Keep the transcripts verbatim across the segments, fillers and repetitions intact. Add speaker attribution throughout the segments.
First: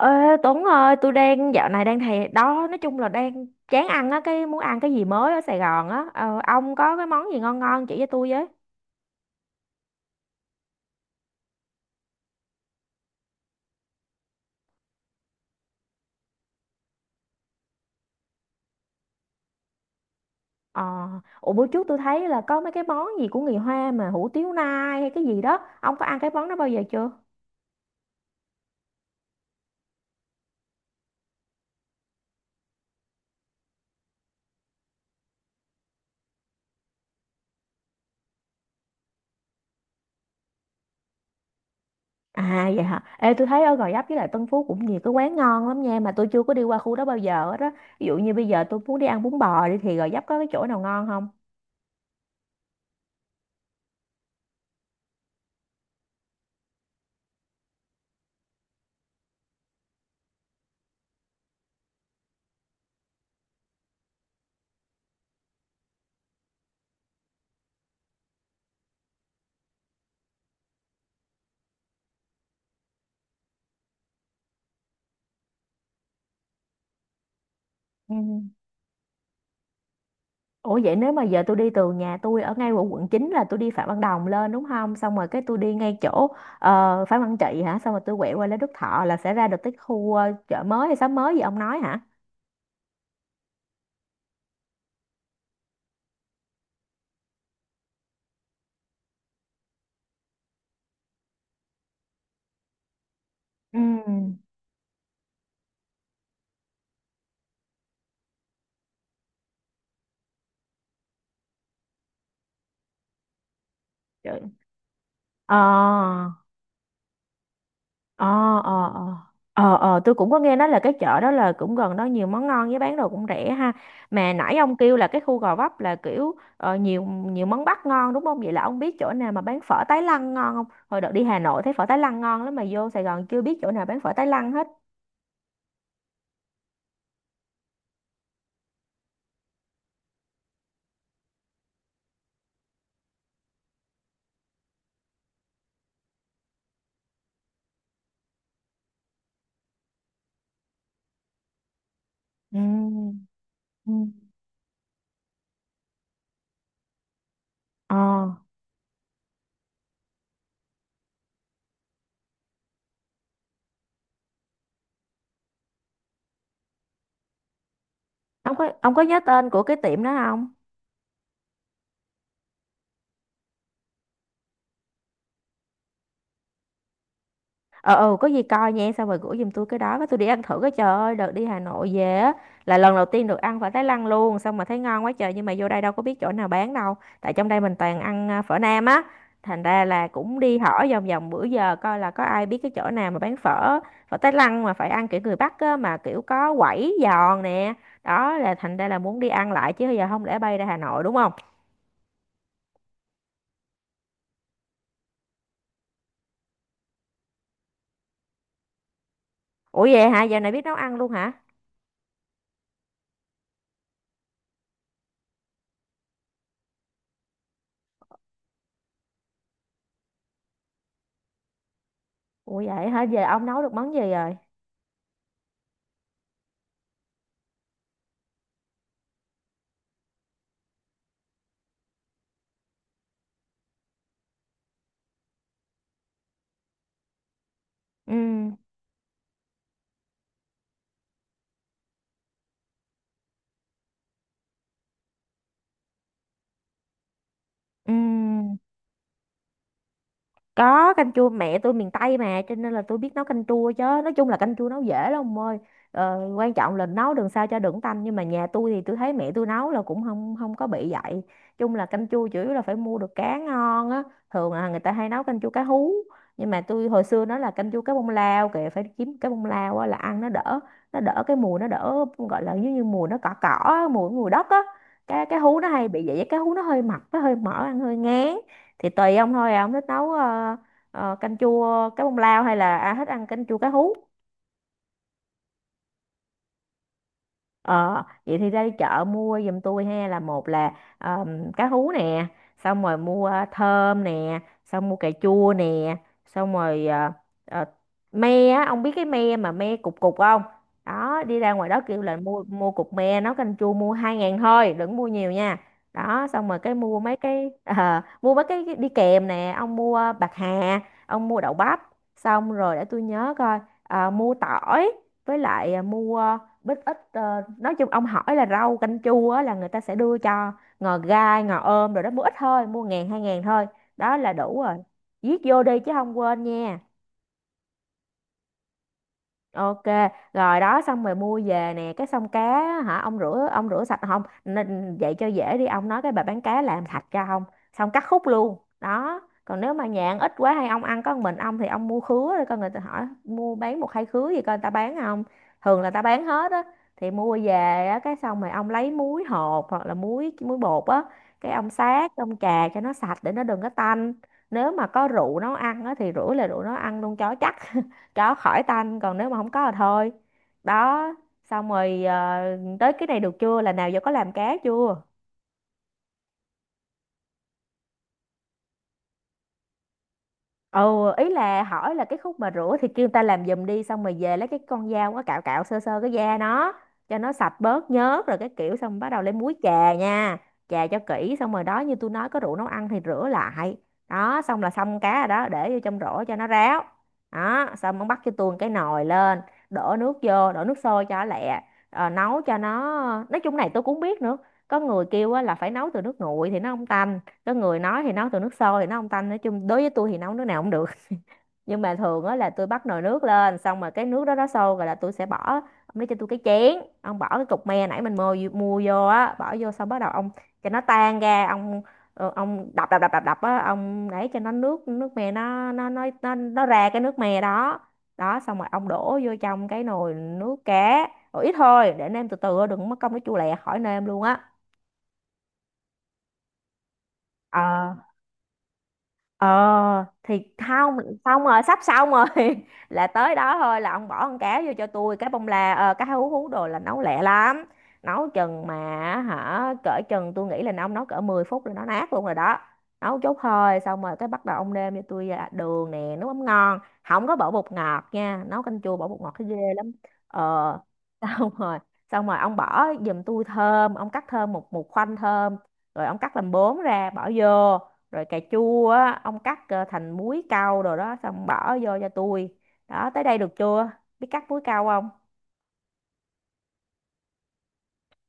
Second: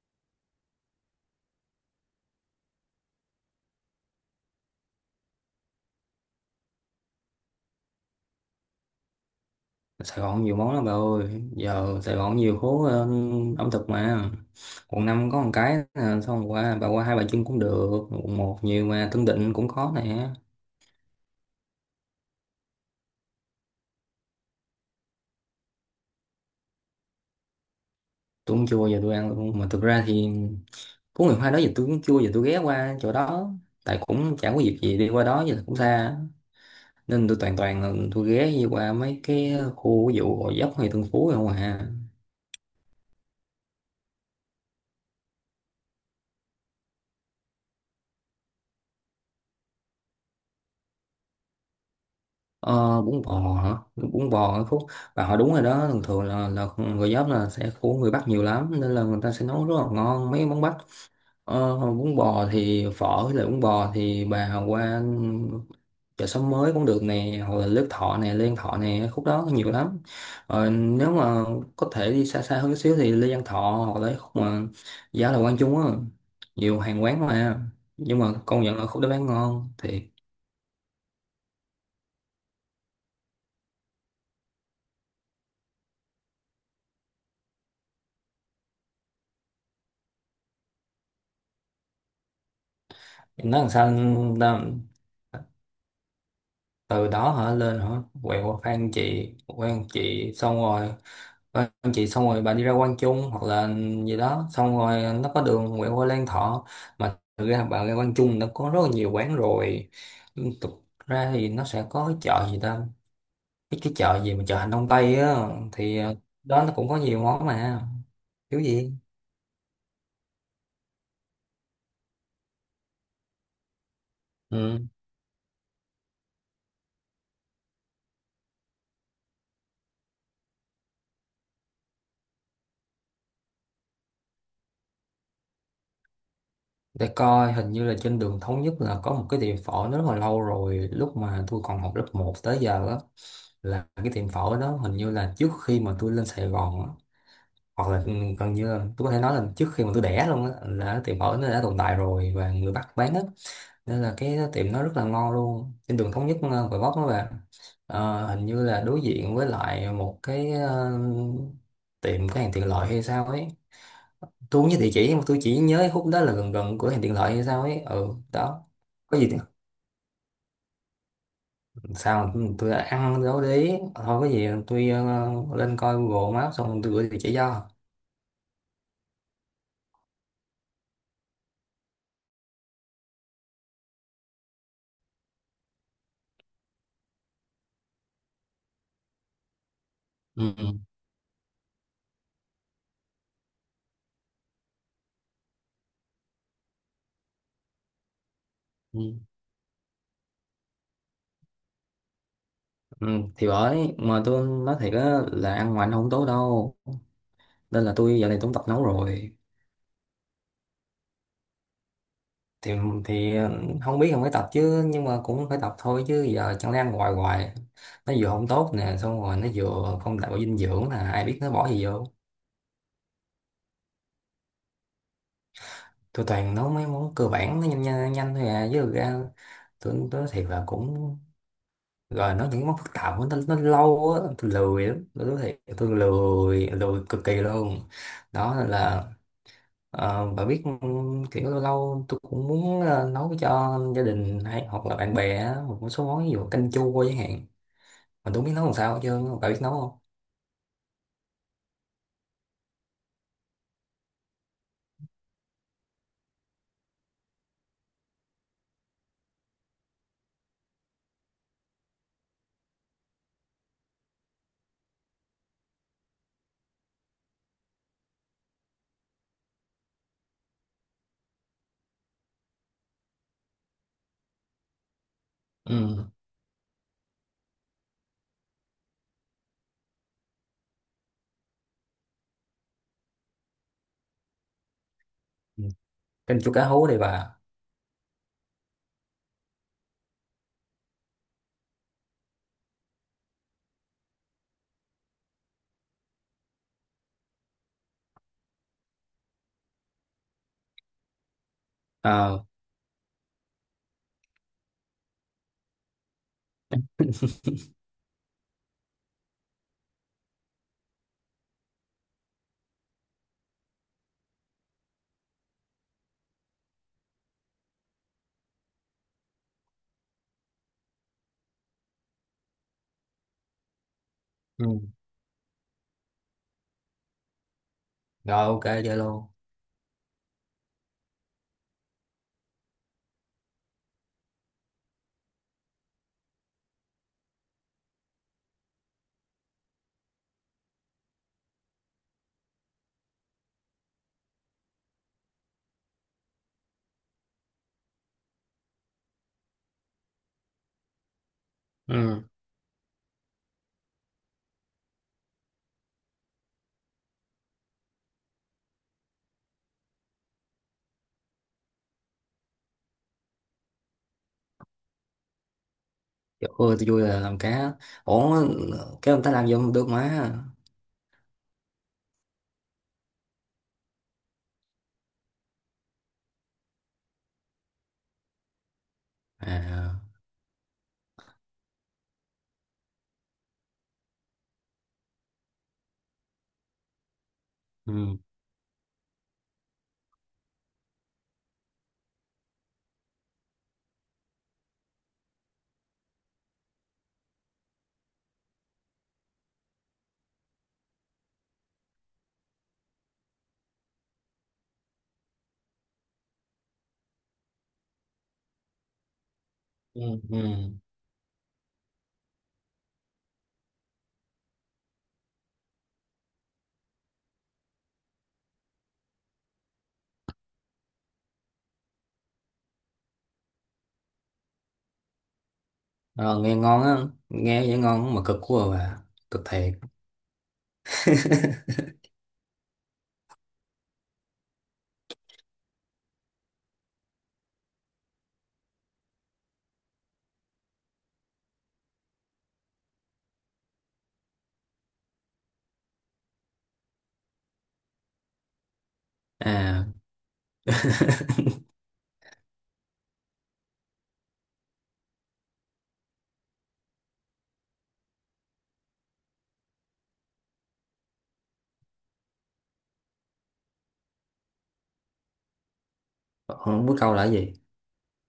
Speaker 1: Ê, Tuấn ơi, tôi đang dạo này đang thèm đó, nói chung là đang chán ăn á, cái muốn ăn cái gì mới ở Sài Gòn á. Ờ, ông có cái món gì ngon ngon chỉ cho tôi với.
Speaker 2: Sài Gòn nhiều món lắm bà ơi, giờ Sài Gòn nhiều phố ờ, ẩm thực mà. Quận năm có một cái nè, xong qua bà qua Hai Bà Trưng cũng được. Quận một nhiều mà Tân Định cũng có nè.
Speaker 1: Ờ, Ủa bữa trước tôi thấy là có mấy cái món gì của người Hoa mà hủ tiếu nai hay cái gì đó. Ông có ăn cái món đó bao giờ chưa?
Speaker 2: Tôi cũng chưa bao giờ tôi ăn luôn mà thực ra thì có ngày hoa đó giờ tôi cũng chưa bao giờ tôi ghé qua chỗ đó, tại cũng chẳng có dịp gì đi qua đó giờ cũng xa, nên tôi toàn toàn là tôi ghé đi qua mấy cái khu ví dụ Gò Vấp hay Tân Phú không à.
Speaker 1: À vậy hả? Ê tôi thấy ở Gò Vấp với lại Tân Phú cũng nhiều cái quán ngon lắm nha, mà tôi chưa có đi qua khu đó bao giờ hết đó. Ví dụ như bây giờ tôi muốn đi ăn bún bò đi thì Gò Vấp có cái chỗ nào ngon không?
Speaker 2: Ờ, Bún bò hả? Bún bò ở khúc bà hỏi đúng rồi đó, thường thường là là người giáp là sẽ của người Bắc nhiều lắm nên là người ta sẽ nấu rất là ngon mấy món Bắc. Ờ, bún bò thì phở với lại bún bò thì bà qua chợ xóm mới cũng được nè, hoặc là Đức Thọ nè, Lê Văn Thọ nè, khúc đó có nhiều lắm. Ờ, nếu mà có thể đi xa xa hơn xíu thì Lê Văn Thọ hoặc là khúc mà giá là Quang Trung á, nhiều hàng quán mà
Speaker 1: Ừ.
Speaker 2: nhưng mà công nhận là khúc đó bán ngon thì
Speaker 1: Ủa vậy nếu mà giờ tôi đi từ nhà tôi ở ngay ở quận chín là tôi đi Phạm Văn Đồng lên đúng không? Xong rồi cái tôi đi ngay chỗ ờ, Phạm Văn Trị hả? Xong rồi tôi quẹo qua Lê Đức Thọ là sẽ ra được cái khu ờ, chợ mới hay xóm mới gì ông nói hả?
Speaker 2: nó làm sao ta, từ đó hả lên hả quẹo qua Phan Chị quan Chị xong rồi Phan Chị xong rồi bà đi ra Quang Trung hoặc là
Speaker 1: Ừ.
Speaker 2: gì đó xong rồi nó có đường quẹo qua Lan Thọ. Mà thực ra bà ra Quang Trung nó có rất là nhiều quán rồi. Thực ra thì nó sẽ có cái chợ gì ta, cái, cái chợ gì
Speaker 1: Trời.
Speaker 2: mà chợ Hành Đông Tây á.
Speaker 1: Ờ
Speaker 2: Thì ờ, đó nó cũng có nhiều món mà,
Speaker 1: ờ
Speaker 2: thiếu
Speaker 1: ờ
Speaker 2: gì.
Speaker 1: ờ ờ ờ tôi cũng có nghe nói là cái chợ đó là cũng gần đó, nhiều món ngon với bán đồ cũng rẻ ha. Mà nãy ông
Speaker 2: Ừ.
Speaker 1: kêu là cái khu Gò Vấp là kiểu ờ, nhiều nhiều món Bắc ngon đúng không? Vậy là ông biết chỗ nào mà bán phở Tái Lăng ngon không? Hồi đợt đi Hà Nội thấy phở Tái Lăng ngon lắm mà vô Sài Gòn chưa biết chỗ nào bán phở Tái Lăng hết.
Speaker 2: Để coi, hình như là trên đường Thống Nhất là có một cái tiệm phở, nó rất là lâu rồi, lúc mà tôi còn học lớp một tới giờ á, là cái tiệm phổi đó hình như là trước khi mà tôi lên Sài Gòn á, hoặc là ừ, gần như là tôi có thể nói là trước khi mà tôi đẻ luôn á là cái tiệm phổi nó đã tồn tại rồi và
Speaker 1: Ừ.
Speaker 2: người Bắc bán á,
Speaker 1: Ừ.
Speaker 2: nên là cái tiệm nó rất là ngon luôn, trên đường Thống Nhất, ờ, Gò Vấp đó bạn.
Speaker 1: ờ
Speaker 2: Ờ, hình như là đối diện với lại một cái ờ, tiệm cái hàng tiện lợi hay sao ấy, tôi không nhớ địa chỉ nhưng mà tôi chỉ nhớ khúc đó là gần gần cửa hàng tiện lợi hay sao ấy, ừ
Speaker 1: ông
Speaker 2: đó.
Speaker 1: có ông có
Speaker 2: Có
Speaker 1: nhớ
Speaker 2: gì
Speaker 1: tên của cái tiệm đó không?
Speaker 2: sao, tôi đã ăn dấu đấy thôi, cái gì tôi ờ, lên coi Google Maps xong tôi gửi địa chỉ cho.
Speaker 1: ờ ừ, có gì coi nha, xong rồi gửi giùm tôi cái đó, cái tôi đi ăn thử. Cái trời ơi, đợt đi Hà Nội về á là lần đầu tiên được ăn phở Thái Lan luôn, xong mà thấy ngon quá trời, nhưng mà vô đây đâu có biết chỗ nào bán đâu. Tại trong đây mình toàn ăn à, phở Nam á, thành ra là cũng
Speaker 2: Ừ,
Speaker 1: đi
Speaker 2: ừ,
Speaker 1: hỏi vòng vòng bữa giờ coi là có ai biết cái chỗ nào mà bán phở, phở Thái Lan mà phải ăn kiểu người Bắc á, mà kiểu có quẩy giòn nè. Đó là thành ra là
Speaker 2: ừ.
Speaker 1: muốn đi ăn lại chứ giờ không lẽ bay ra Hà Nội đúng không?
Speaker 2: Ừ, thì bởi mà tôi nói thiệt á là ăn ngoài nó không tốt đâu, nên là tôi giờ này cũng tập nấu rồi.
Speaker 1: Ủa vậy hả, giờ này biết nấu ăn luôn hả?
Speaker 2: Thì thì ờ, không biết không phải tập chứ nhưng mà cũng phải tập thôi chứ giờ chẳng lẽ ăn hoài hoài, nó vừa không tốt nè xong rồi nó vừa không đảm bảo dinh dưỡng, là ai biết nó bỏ gì vô.
Speaker 1: Ủa vậy hả, giờ ông nấu được món gì rồi?
Speaker 2: Tôi toàn nấu mấy món cơ bản nó nhanh nhanh, nhanh thôi à, chứ thực ra tôi tôi nói thiệt là cũng rồi nó những món phức tạp quá, nó, nó lâu á, tôi lười lắm, tôi nói thiệt, tôi lười lười cực kỳ luôn.
Speaker 1: Ừ.
Speaker 2: Đó nên là ờ, bà biết, kiểu lâu lâu tôi cũng muốn ờ, nấu cho gia đình hay hoặc là bạn bè á, một số món ví dụ canh chua chẳng hạn.
Speaker 1: Ừ.
Speaker 2: Mà tôi không biết nấu làm sao hết trơn á. Bà biết nấu không?
Speaker 1: Có, canh chua mẹ tôi miền Tây mà, cho nên là tôi biết nấu canh chua chứ. Nói chung là canh chua nấu dễ lắm ông ơi. Ờ, quan trọng là nấu đừng sao cho đừng tanh, nhưng mà nhà tôi thì tôi thấy mẹ tôi nấu là cũng không không có bị vậy. Chung là canh chua chủ yếu là phải mua được cá ngon á. Thường là người ta hay nấu canh chua cá hú. Nhưng mà tôi hồi xưa nó là canh chua cá bông lao kìa, phải kiếm cá bông lao á, là ăn nó đỡ, nó đỡ cái mùi, nó đỡ gọi là giống như mùi nó cỏ cỏ á, mùi mùi đất á. Cái cái hú nó hay
Speaker 2: Ừ.
Speaker 1: bị vậy, cái hú nó hơi mập, nó hơi mỡ ăn hơi ngán. Thì tùy ông thôi à, ông thích nấu ờ, ờ, canh chua cá bông lao hay là à, thích ăn canh chua cá hú?
Speaker 2: Ừ. Canh chua cá hú đi bà.
Speaker 1: Ờ, vậy thì ra đi chợ mua giùm tôi ha, là một là ờm, cá hú nè, xong rồi mua thơm nè, xong mua cà chua nè, xong rồi ờ, ờ, me á, ông biết cái me mà me cục cục không? Đó, đi ra ngoài đó kêu là
Speaker 2: Ờ.
Speaker 1: mua, mua cục me nấu canh chua mua hai ngàn thôi, đừng mua nhiều nha. Đó, xong rồi cái mua mấy cái ờ, mua mấy cái đi kèm nè, ông mua bạc hà, ông mua đậu bắp, xong rồi để tôi nhớ coi, ờ, mua tỏi với lại à, mua bít ít. ờ, nói chung ông hỏi là rau canh chua á, là người ta sẽ đưa cho ngò gai ngò ôm rồi đó, mua ít thôi, mua ngàn hai ngàn thôi, đó là đủ
Speaker 2: Ừ.
Speaker 1: rồi. Viết vô đi chứ không quên nha.
Speaker 2: Rồi, ok, chơi luôn.
Speaker 1: Ok, rồi đó, xong rồi mua về nè, cái xong cá á, hả ông rửa, ông rửa sạch không? Nên vậy cho dễ đi, ông nói cái bà bán cá làm sạch cho ông, xong cắt khúc luôn. Đó. Còn nếu mà nhạn ít quá hay ông ăn có một mình ông thì ông mua khứa, rồi coi người ta hỏi mua bán một hai khứa gì coi người ta bán không. Thường là ta bán hết á, thì mua về á, cái xong rồi ông lấy muối hột hoặc là muối muối bột á, cái ông sát,
Speaker 2: Ừ.
Speaker 1: ông chà cho nó sạch để nó đừng có tanh. Nếu mà có rượu nấu ăn á thì rửa là rượu nấu ăn luôn cho chắc, đó, khỏi tanh, còn nếu mà không có thì thôi. Đó, xong rồi ờ, tới cái này được chưa, là nào giờ có làm cá chưa?
Speaker 2: Trời ơi, tôi vui là làm cá. Ủa cái người ta làm vô không được mà.
Speaker 1: Ừ, ý là hỏi là cái khúc mà rửa thì kêu người ta làm giùm đi, xong rồi về lấy cái con dao á cạo cạo sơ sơ cái da nó cho nó sạch bớt nhớt, rồi cái kiểu xong bắt đầu lấy muối chà
Speaker 2: À.
Speaker 1: nha. Chà cho kỹ xong rồi đó, như tôi nói có rượu nấu ăn thì rửa lại. Đó, xong là xong cá rồi đó, để vô trong rổ cho nó ráo. Đó, xong ông
Speaker 2: Ừ.
Speaker 1: bắt cho tôi cái nồi lên, đổ nước vô, đổ nước sôi cho lẹ. Ờ, nấu cho nó Nói chung này tôi cũng không biết nữa, có người kêu á là phải nấu từ nước nguội thì nó không tanh, có người nói thì nấu từ nước sôi thì nấu không tanh. Nói chung đối với tôi thì nấu nước nào cũng được. Nhưng mà thường á là tôi bắt nồi nước lên, xong rồi cái nước đó nó sôi rồi là tôi sẽ bỏ. Ông lấy cho tôi cái chén, ông bỏ cái cục me nãy mình mua, mua vô á, bỏ vô, xong bắt đầu
Speaker 2: Ừ.
Speaker 1: ông
Speaker 2: Ừ.
Speaker 1: cho nó tan ra ông. Ờ, ông đập đập đập đập đập á, ông để cho nó nước, nước me nó nó nó nó nó ra cái nước me đó. Đó, xong rồi ông đổ vô trong cái nồi nước cá, rồi ít thôi để nêm từ từ, đừng mất công nó chua lẹ khỏi nêm luôn á.
Speaker 2: Ờ, nghe ngon á, nghe vậy
Speaker 1: Ờ
Speaker 2: ngon mà cực quá à bà, cực
Speaker 1: ờ
Speaker 2: thiệt.
Speaker 1: thì không, xong rồi sắp xong rồi là tới đó thôi, là ông bỏ con cá vô cho tôi, cái bông la, ờ, cá hú hú đồ là nấu lẹ lắm. Nấu chừng mà hả, cỡ chừng tôi nghĩ là ông nấu cỡ mười phút là nó nát luôn rồi đó. Nấu chút thôi, xong rồi cái bắt đầu ông nêm cho tôi à, đường nè, nước mắm ngon, không có bỏ bột ngọt nha, nấu canh chua bỏ bột ngọt thấy ghê
Speaker 2: À,
Speaker 1: lắm. Ờ xong rồi, xong rồi ông bỏ giùm tôi thơm, ông cắt thơm một một khoanh thơm rồi ông cắt làm bốn ra bỏ vô, rồi cà chua á ông cắt ờ, thành múi cau, rồi đó xong bỏ vô cho tôi. Đó tới đây được chưa? Biết cắt múi cau không?
Speaker 2: không biết câu là cái gì?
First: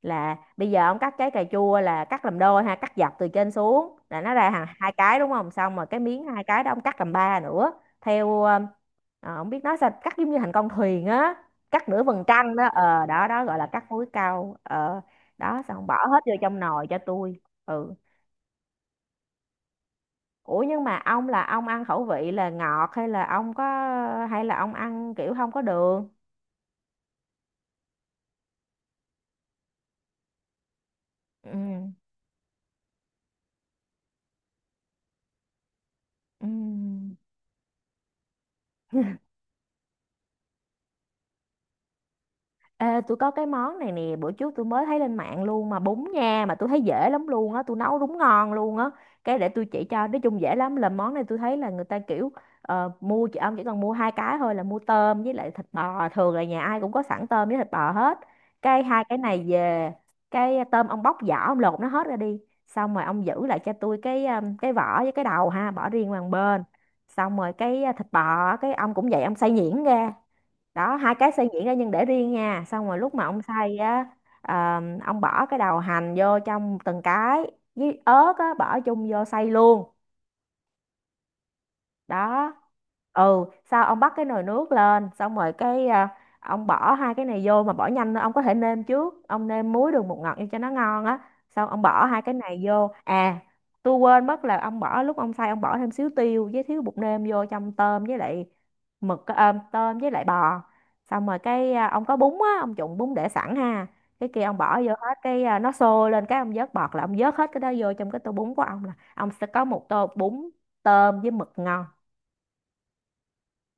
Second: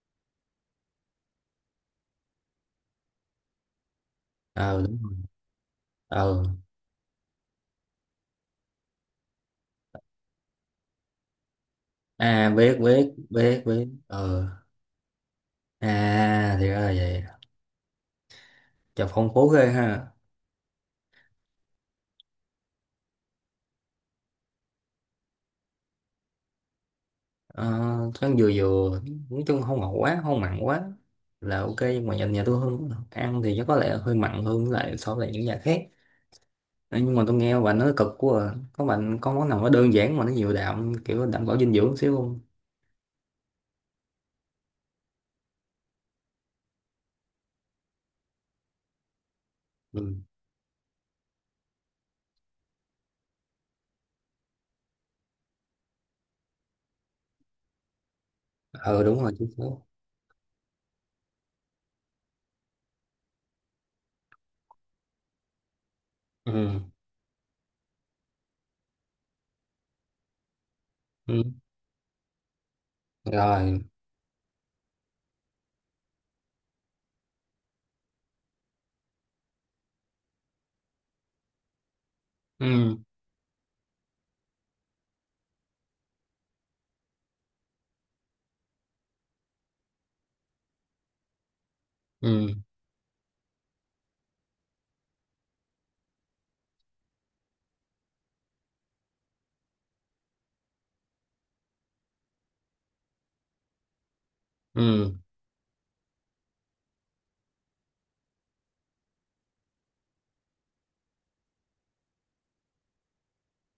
Speaker 1: Là bây giờ ông cắt trái cà chua là cắt làm đôi ha, cắt dọc từ trên xuống là nó ra hàng
Speaker 2: Ờ,
Speaker 1: hai cái
Speaker 2: đúng.
Speaker 1: đúng không, xong rồi cái miếng
Speaker 2: Ờ.
Speaker 1: hai cái đó ông cắt làm ba nữa, theo ờ, ờ, không biết nói sao, cắt giống như thành con thuyền á, cắt nửa vầng
Speaker 2: À,
Speaker 1: trăng đó,
Speaker 2: biết
Speaker 1: ờ
Speaker 2: biết
Speaker 1: đó đó gọi
Speaker 2: biết
Speaker 1: là
Speaker 2: biết.
Speaker 1: cắt múi
Speaker 2: Ờ.
Speaker 1: cau ờ Đó xong bỏ hết vô
Speaker 2: À,
Speaker 1: trong
Speaker 2: thì ra
Speaker 1: nồi
Speaker 2: là
Speaker 1: cho
Speaker 2: vậy.
Speaker 1: tôi. Ừ.
Speaker 2: Chà, phong phú ghê ha.
Speaker 1: Ủa nhưng mà ông là ông ăn khẩu vị là ngọt, hay là ông có, hay là ông ăn kiểu không có đường?
Speaker 2: Ờ, ăn vừa vừa, nói chung không ngọt quá, không mặn quá là ok,
Speaker 1: Ừ.
Speaker 2: nhưng mà nhà, nhà tôi hơn ăn thì chắc có lẽ hơi mặn hơn với lại so với lại những nhà khác.
Speaker 1: Ừ.
Speaker 2: Ờ. Nhưng mà tôi nghe bà nói cực quá à. Có bạn có món nào nó đơn giản mà nó nhiều đạm kiểu đảm bảo dinh dưỡng xíu không?
Speaker 1: Ê, tôi có cái món này nè, bữa trước tôi mới thấy lên mạng luôn mà bún nha, mà tôi thấy dễ lắm luôn á, tôi nấu đúng ngon luôn á, cái để tôi chỉ cho,
Speaker 2: Ừ,
Speaker 1: nói chung dễ lắm. Là món này tôi thấy là người ta kiểu ờ, mua chị, ông chỉ cần mua hai cái thôi, là mua tôm với lại thịt bò, thường là nhà ai cũng có sẵn tôm với thịt bò hết, cái
Speaker 2: ừ,
Speaker 1: hai cái
Speaker 2: đúng rồi,
Speaker 1: này
Speaker 2: chính xác.
Speaker 1: về, cái tôm ông bóc vỏ, ông lột nó hết ra đi, xong rồi ông giữ lại cho tôi cái um, cái vỏ với cái đầu ha, bỏ riêng qua một bên,
Speaker 2: Ừ.
Speaker 1: xong rồi cái uh, thịt bò á, cái ông cũng vậy, ông xay nhuyễn ra. Đó, hai cái
Speaker 2: Ừ.
Speaker 1: xay nhuyễn ra nhưng để riêng nha, xong rồi lúc mà ông xay
Speaker 2: Rồi.
Speaker 1: á, ờ, ông bỏ cái đầu hành vô trong từng cái với ớt á, bỏ chung vô xay luôn. Đó.
Speaker 2: Ừ.
Speaker 1: Ừ, sau ông bắt cái nồi nước lên, xong rồi cái à, ông bỏ hai cái này vô, mà bỏ nhanh nữa, ông có thể nêm trước, ông nêm muối đường bột ngọt vô cho nó ngon á, xong ông bỏ hai cái
Speaker 2: Ừ.
Speaker 1: này vô. À tôi quên mất là ông bỏ lúc ông xay, ông bỏ thêm xíu tiêu với xíu bột nêm vô trong tôm với lại mực, à, tôm với lại bò, xong rồi cái à, ông có bún á, ông trụng bún để sẵn ha, cái kia ông bỏ vô
Speaker 2: Ừ.
Speaker 1: hết, cái à, nó sôi lên cái ông vớt bọt, là ông vớt hết cái đó vô trong cái tô bún của ông, là ông sẽ có một tô bún tôm với mực ngon.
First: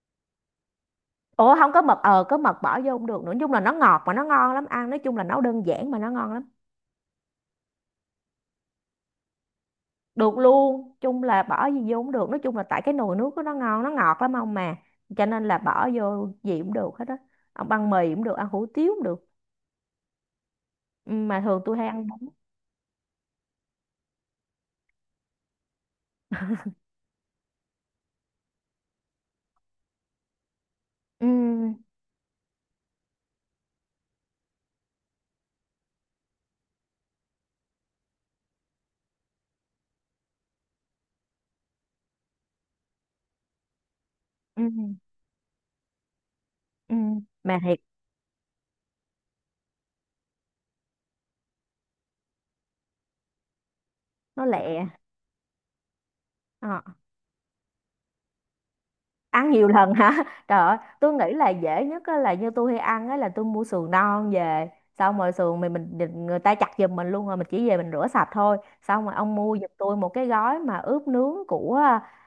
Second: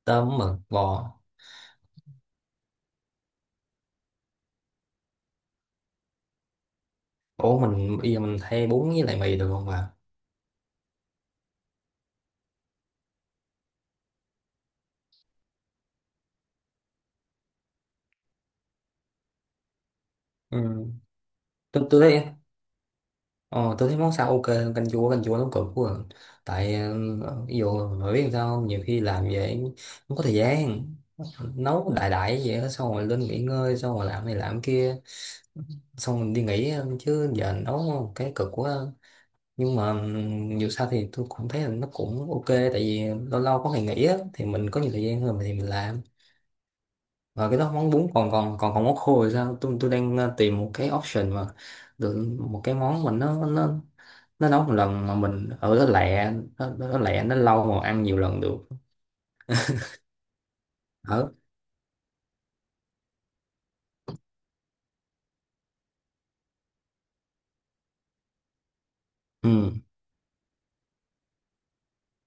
Speaker 2: Tôm mực bò.
Speaker 1: Ủa không có mật, ờ có mật bỏ vô không được nữa, nói chung là nó ngọt mà nó ngon lắm ăn, nói chung là nấu đơn giản mà nó ngon lắm.
Speaker 2: Ủa mình bây giờ mình thay bún với lại mì được không à?
Speaker 1: Được luôn, chung là bỏ gì vô cũng được, nói chung là tại cái nồi nước của nó ngon nó ngọt lắm ông, mà cho nên là bỏ vô gì cũng được hết á, ông ăn mì cũng được, ăn hủ tiếu cũng được.
Speaker 2: Ừ.
Speaker 1: Ừ, mà thường tôi
Speaker 2: tôi
Speaker 1: hay
Speaker 2: tôi
Speaker 1: ăn
Speaker 2: thấy
Speaker 1: bánh.
Speaker 2: ờ, tôi thấy món sao ok hơn canh chua. Canh chua nó cực quá à. Tại ờ, ví dụ mà biết sao không? Nhiều khi làm vậy không có thời gian,
Speaker 1: Ừ,
Speaker 2: nấu đại đại vậy đó, xong rồi lên nghỉ ngơi xong rồi làm này làm kia, xong rồi đi nghỉ, ờ, chứ giờ nấu cái cực quá à. Nhưng mà ừm, dù sao thì tôi cũng thấy là nó cũng ok, tại vì lâu lâu có ngày nghỉ á thì
Speaker 1: ừ,
Speaker 2: mình có nhiều thời gian hơn thì mình làm.
Speaker 1: ừ,
Speaker 2: Và
Speaker 1: mà
Speaker 2: cái đó
Speaker 1: thiệt
Speaker 2: món bún, còn còn còn còn món khô thì sao? Tôi tôi đang ờ, tìm một cái option mà được một cái món mình nó nó
Speaker 1: nó
Speaker 2: nó nấu một
Speaker 1: lẹ.
Speaker 2: lần mà mình ở đó lẹ, nó,
Speaker 1: Ờ.
Speaker 2: nó nó lẹ nó lâu mà ăn nhiều lần được.
Speaker 1: Ăn nhiều lần hả? Trời ơi tôi nghĩ
Speaker 2: Ở.
Speaker 1: là dễ nhất á, là như tôi hay ăn á là tôi mua sườn non về, xong rồi sườn mình mình định- người ta chặt giùm mình luôn, rồi mình chỉ về mình rửa sạch thôi, xong rồi ông
Speaker 2: Ừ.
Speaker 1: mua giùm tôi một cái gói mà ướp nướng của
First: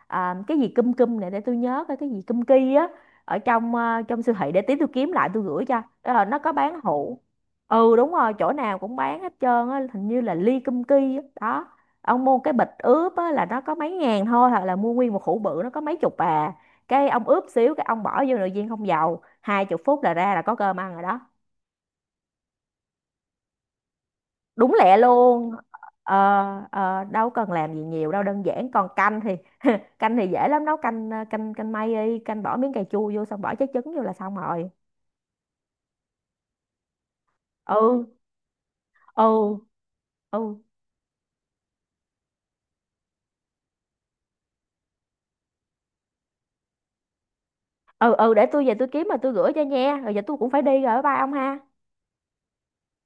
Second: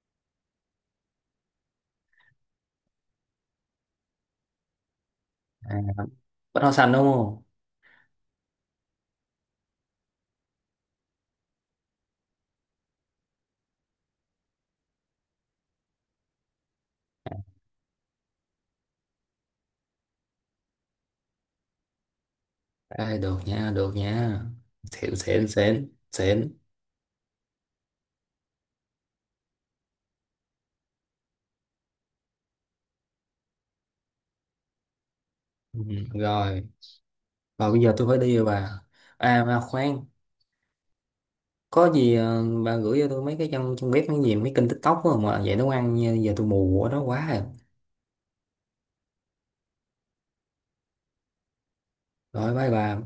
Speaker 1: à, cái gì cum cum này, để tôi nhớ coi, cái gì cum ki á, ở trong à, trong siêu thị, để tí tôi kiếm lại tôi gửi
Speaker 2: À,
Speaker 1: cho. Đó là nó có
Speaker 2: bánh hoa
Speaker 1: bán
Speaker 2: xanh đúng
Speaker 1: hũ.
Speaker 2: không?
Speaker 1: Ừ đúng rồi, chỗ nào cũng bán hết trơn á, hình như là ly cum ki á đó, ông mua cái bịch ướp á là nó có mấy ngàn thôi, hoặc là mua nguyên một hũ bự nó có mấy chục à. Cái ông ướp xíu, cái ông bỏ vô nồi chiên không dầu hai chục phút là ra là có cơm ăn rồi đó.
Speaker 2: Ê, được nha, được nha.
Speaker 1: Đúng lẹ
Speaker 2: Xịn xịn
Speaker 1: luôn.
Speaker 2: xịn
Speaker 1: ờ,
Speaker 2: xịn.
Speaker 1: ờ, Đâu cần làm gì nhiều đâu, đơn giản. Còn canh thì canh thì dễ lắm, nấu canh ờ, canh canh mây đi, canh bỏ miếng cà chua vô, xong bỏ trái trứng vô là xong rồi.
Speaker 2: Ừ. Rồi và bây giờ
Speaker 1: Ừ,
Speaker 2: tôi phải đi rồi bà. À mà
Speaker 1: ừ,
Speaker 2: khoan,
Speaker 1: ừ,
Speaker 2: có gì ờ, bà gửi cho tôi mấy cái trong trong bếp mấy gì mấy kênh TikTok á mà vậy nấu ăn, giờ tôi mù ở đó quá rồi.
Speaker 1: ừ, ừ, để tôi về tôi kiếm mà tôi gửi cho nha, rồi giờ tôi cũng phải đi rồi, bye bye ông ha.
Speaker 2: Rồi, bye bà.